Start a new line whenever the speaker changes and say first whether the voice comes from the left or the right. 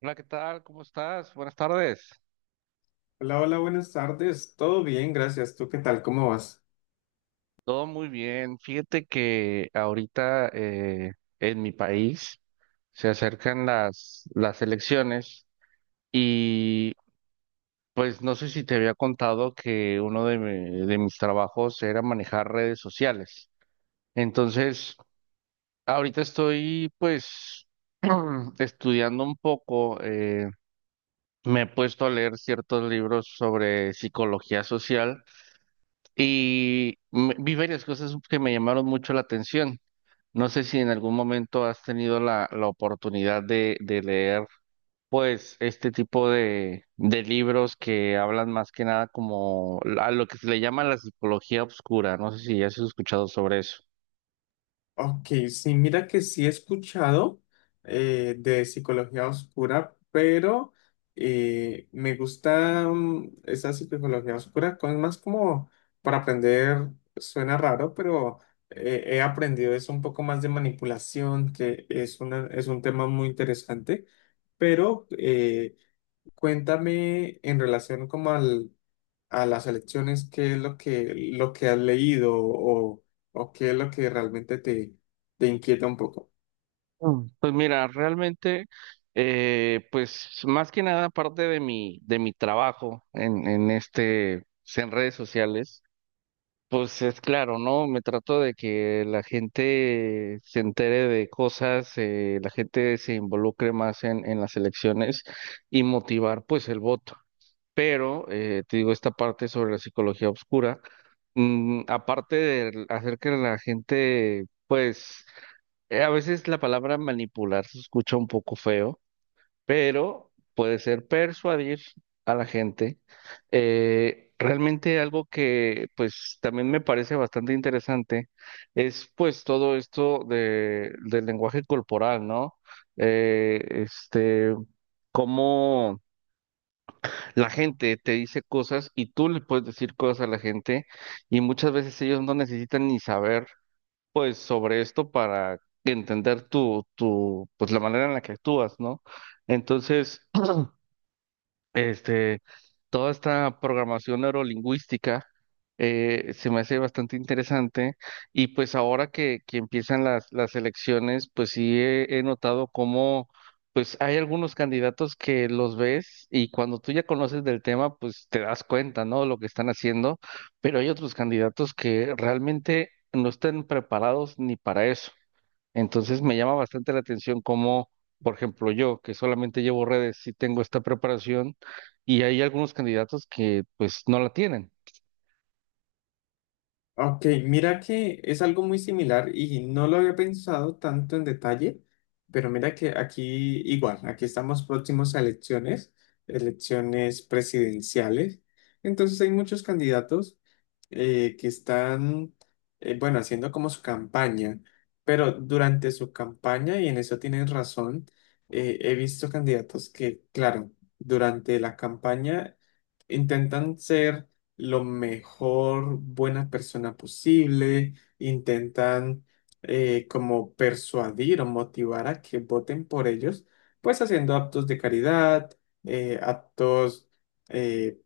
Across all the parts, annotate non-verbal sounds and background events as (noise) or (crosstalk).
right: Hola, ¿qué tal? ¿Cómo estás? Buenas tardes.
left: Hola, buenas tardes. Todo bien, gracias. ¿Tú qué tal? ¿Cómo vas?
right: Todo muy bien. Fíjate que ahorita en mi país se acercan las elecciones y pues no sé si te había contado que de mis trabajos era manejar redes sociales. Entonces, ahorita estoy pues (clears throat) estudiando un poco, me he puesto a leer ciertos libros sobre psicología social. Vi varias cosas que me llamaron mucho la atención. No sé si en algún momento has tenido la oportunidad de leer, pues, este tipo de libros que hablan más que nada como a lo que se le llama la psicología oscura. No sé si has escuchado sobre eso.
left: Ok, sí, mira que sí he escuchado de psicología oscura, pero me gusta esa psicología oscura, con más como para aprender, suena raro, pero he aprendido eso un poco más de manipulación, que es un tema muy interesante, pero cuéntame en relación como a las elecciones, qué es lo que has leído o qué es lo que realmente te inquieta un poco.
right: Mm. Pues mira, realmente, pues más que nada aparte de de mi trabajo en este, en redes sociales. Pues es claro, ¿no? Me trato de que la gente se entere de cosas, la gente se involucre más en las elecciones y motivar pues el voto. Pero, te digo, esta parte sobre la psicología oscura, aparte de hacer que la gente, pues, a veces la palabra manipular se escucha un poco feo, pero puede ser persuadir a la gente. Realmente algo que pues también me parece bastante interesante es pues todo esto de, del lenguaje corporal, ¿no? Eh, este, cómo la gente te dice cosas y tú le puedes decir cosas a la gente, y muchas veces ellos no necesitan ni saber pues sobre esto para entender pues la manera en la que actúas, ¿no? Entonces, (clears throat) Este, toda esta programación neurolingüística se me hace bastante interesante. Y pues ahora que empiezan las elecciones, pues sí he notado cómo pues hay algunos candidatos que los ves, y cuando tú ya conoces del tema, pues te das cuenta, ¿no? Lo que están haciendo, pero hay otros candidatos que realmente no están preparados ni para eso. Entonces me llama bastante la atención cómo, por ejemplo, yo que solamente llevo redes, sí tengo esta preparación, y hay algunos candidatos que pues no la tienen.
left: Ok, mira que es algo muy similar y no lo había pensado tanto en detalle, pero mira que aquí igual, aquí estamos próximos a elecciones, elecciones presidenciales. Entonces hay muchos candidatos que bueno, haciendo como su campaña, pero durante su campaña, y en eso tienen razón, he visto candidatos que, claro, durante la campaña intentan ser lo mejor buena persona posible, intentan como persuadir o motivar a que voten por ellos, pues haciendo actos de caridad, actos eh,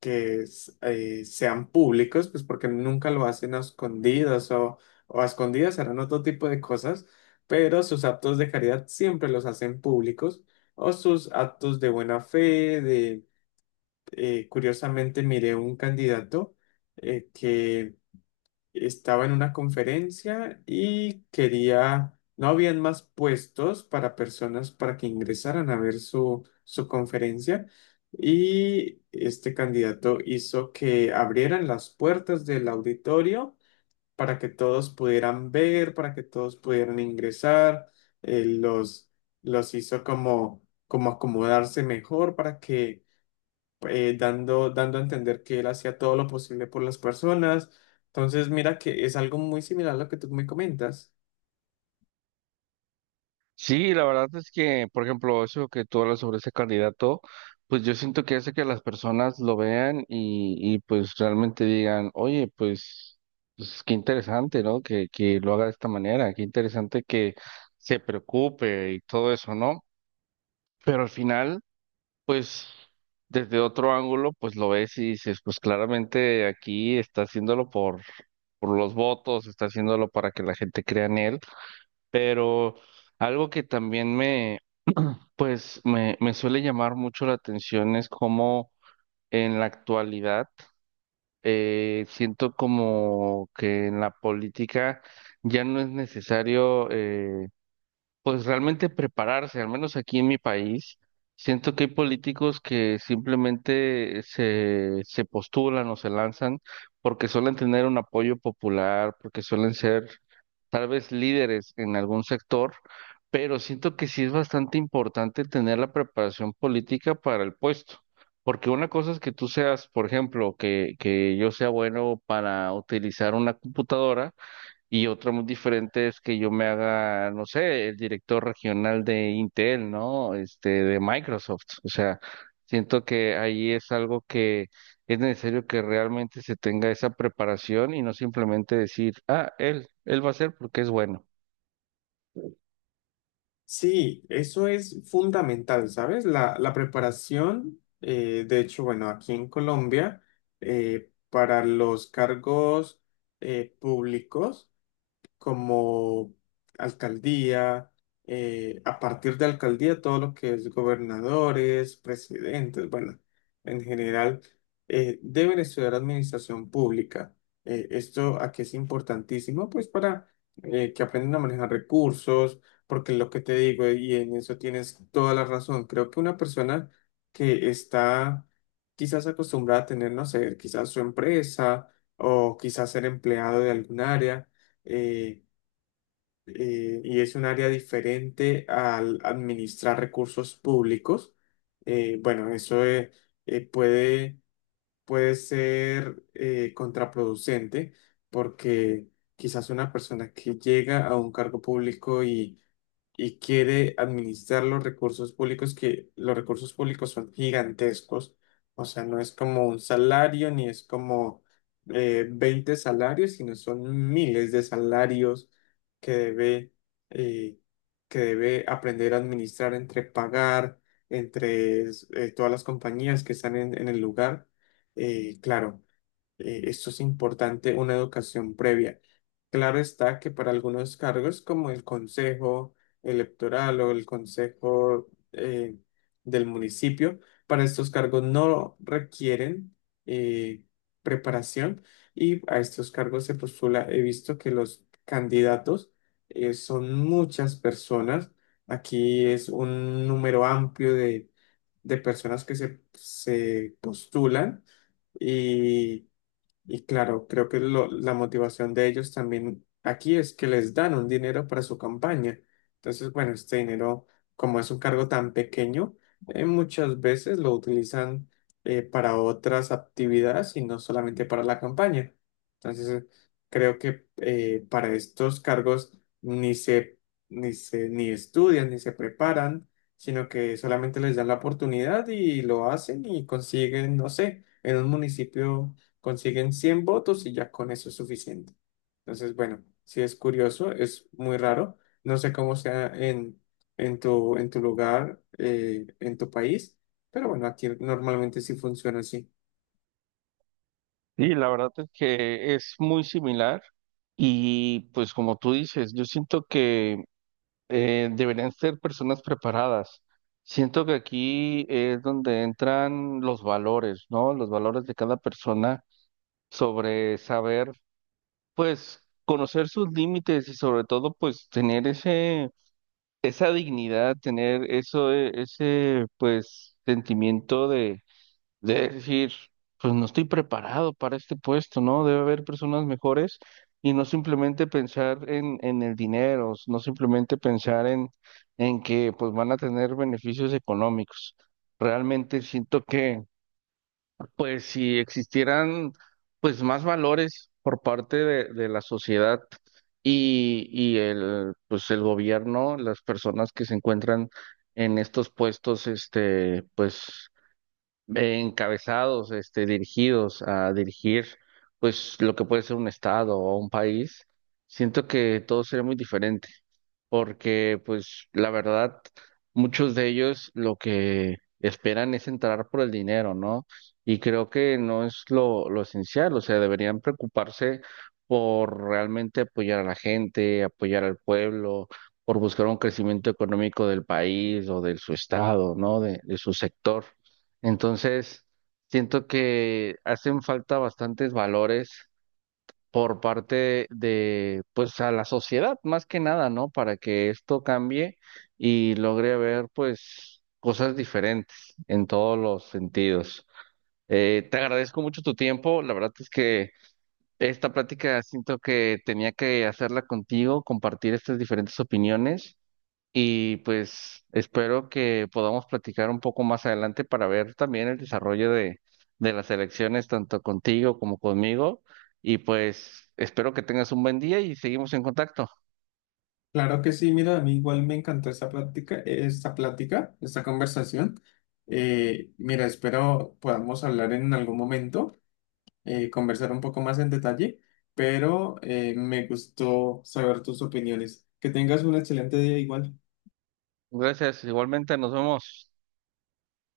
left: que sean públicos, pues porque nunca lo hacen a escondidas o a escondidas harán otro tipo de cosas, pero sus actos de caridad siempre los hacen públicos o sus actos de buena fe. Curiosamente miré un candidato que estaba en una conferencia y quería, no habían más puestos para personas para que ingresaran a ver su conferencia y este candidato hizo que abrieran las puertas del auditorio para que todos pudieran ver, para que todos pudieran ingresar, eh, los, los hizo como acomodarse mejor para que dando a entender que él hacía todo lo posible por las personas. Entonces, mira que es algo muy similar a lo que tú me comentas.
right: Sí, la verdad es que, por ejemplo, eso que tú hablas sobre ese candidato, pues yo siento que hace que las personas lo vean, y pues realmente digan: oye, pues, pues qué interesante, ¿no? Que lo haga de esta manera, qué interesante que se preocupe y todo eso, ¿no? Pero al final... pues desde otro ángulo, pues lo ves y dices, pues claramente aquí está haciéndolo por los votos, está haciéndolo para que la gente crea en él. Pero algo que también pues me suele llamar mucho la atención es cómo en la actualidad siento como que en la política ya no es necesario pues realmente prepararse, al menos aquí en mi país. Siento que hay políticos que simplemente se postulan o se lanzan porque suelen tener un apoyo popular, porque suelen ser tal vez líderes en algún sector, pero siento que sí es bastante importante tener la preparación política para el puesto, porque una cosa es que tú seas, por ejemplo, que yo sea bueno para utilizar una computadora. Y otra muy diferente es que yo me haga, no sé, el director regional de Intel, ¿no? Este, de Microsoft. O sea, siento que ahí es algo que es necesario que realmente se tenga esa preparación, y no simplemente decir: ah, él va a ser porque es bueno.
left: Sí, eso es fundamental, ¿sabes? La preparación, de hecho, bueno, aquí en Colombia, para los cargos públicos, como alcaldía, a partir de alcaldía todo lo que es gobernadores, presidentes, bueno, en general, deben estudiar administración pública. Esto aquí es importantísimo, pues para que aprendan a manejar recursos, porque lo que te digo, y en eso tienes toda la razón, creo que una persona que está quizás acostumbrada a tener, no sé, quizás su empresa o quizás ser empleado de algún área, eh, y es un área diferente al administrar recursos públicos. Bueno, eso eh, puede, puede ser contraproducente porque quizás una persona que llega a un cargo público y quiere administrar los recursos públicos, que los recursos públicos son gigantescos. O sea, no es como un salario ni es como 20 salarios, sino son miles de salarios que debe, eh, que debe aprender a administrar entre pagar, entre todas las compañías que están en el lugar. Claro. Esto es importante, una educación previa. Claro está que para algunos cargos como el Consejo Electoral o el Consejo del municipio, para estos cargos no requieren eh, preparación y a estos cargos se postula, he visto que los candidatos son muchas personas. Aquí es un número amplio de personas que se postulan y y claro, creo que la motivación de ellos también aquí es que les dan un dinero para su campaña. Entonces, bueno, este dinero, como es un cargo tan pequeño, muchas veces lo utilizan para otras actividades y no solamente para la campaña. Entonces, creo que para estos cargos ni se, ni estudian, ni se preparan, sino que solamente les dan la oportunidad y lo hacen y consiguen, no sé, en un municipio consiguen 100 votos y ya con eso es suficiente. Entonces, bueno, sí es curioso, es muy raro. No sé cómo sea en en tu lugar, en tu país, pero bueno, aquí normalmente sí funciona así.
right: Y la verdad es que es muy similar. Y pues como tú dices, yo siento que deberían ser personas preparadas. Siento que aquí es donde entran los valores, ¿no? Los valores de cada persona sobre saber, pues, conocer sus límites, y sobre todo, pues, tener ese, esa dignidad, tener eso, ese, pues, sentimiento de decir, pues no estoy preparado para este puesto, ¿no? Debe haber personas mejores, y no simplemente pensar en el dinero, no simplemente pensar en que pues van a tener beneficios económicos. Realmente siento que pues si existieran pues más valores por parte de la sociedad y el pues el gobierno, las personas que se encuentran en estos puestos, este, pues encabezados, este, dirigidos a dirigir, pues lo que puede ser un estado o un país, siento que todo sería muy diferente, porque pues la verdad, muchos de ellos lo que esperan es entrar por el dinero, ¿no? Y creo que no es lo esencial, o sea, deberían preocuparse por realmente apoyar a la gente, apoyar al pueblo, por buscar un crecimiento económico del país o de su estado, ¿no? De su sector. Entonces, siento que hacen falta bastantes valores por parte de, pues, a la sociedad, más que nada, ¿no? Para que esto cambie y logre ver, pues, cosas diferentes en todos los sentidos. Te agradezco mucho tu tiempo. La verdad es que esta plática siento que tenía que hacerla contigo, compartir estas diferentes opiniones. Y pues espero que podamos platicar un poco más adelante para ver también el desarrollo de las elecciones, tanto contigo como conmigo. Y pues espero que tengas un buen día y seguimos en contacto.
left: Claro que sí, mira, a mí igual me encantó esta plática, esta conversación. Mira, espero podamos hablar en algún momento, conversar un poco más en detalle, pero me gustó saber tus opiniones. Que tengas un excelente día igual.
right: Gracias, igualmente, nos vemos.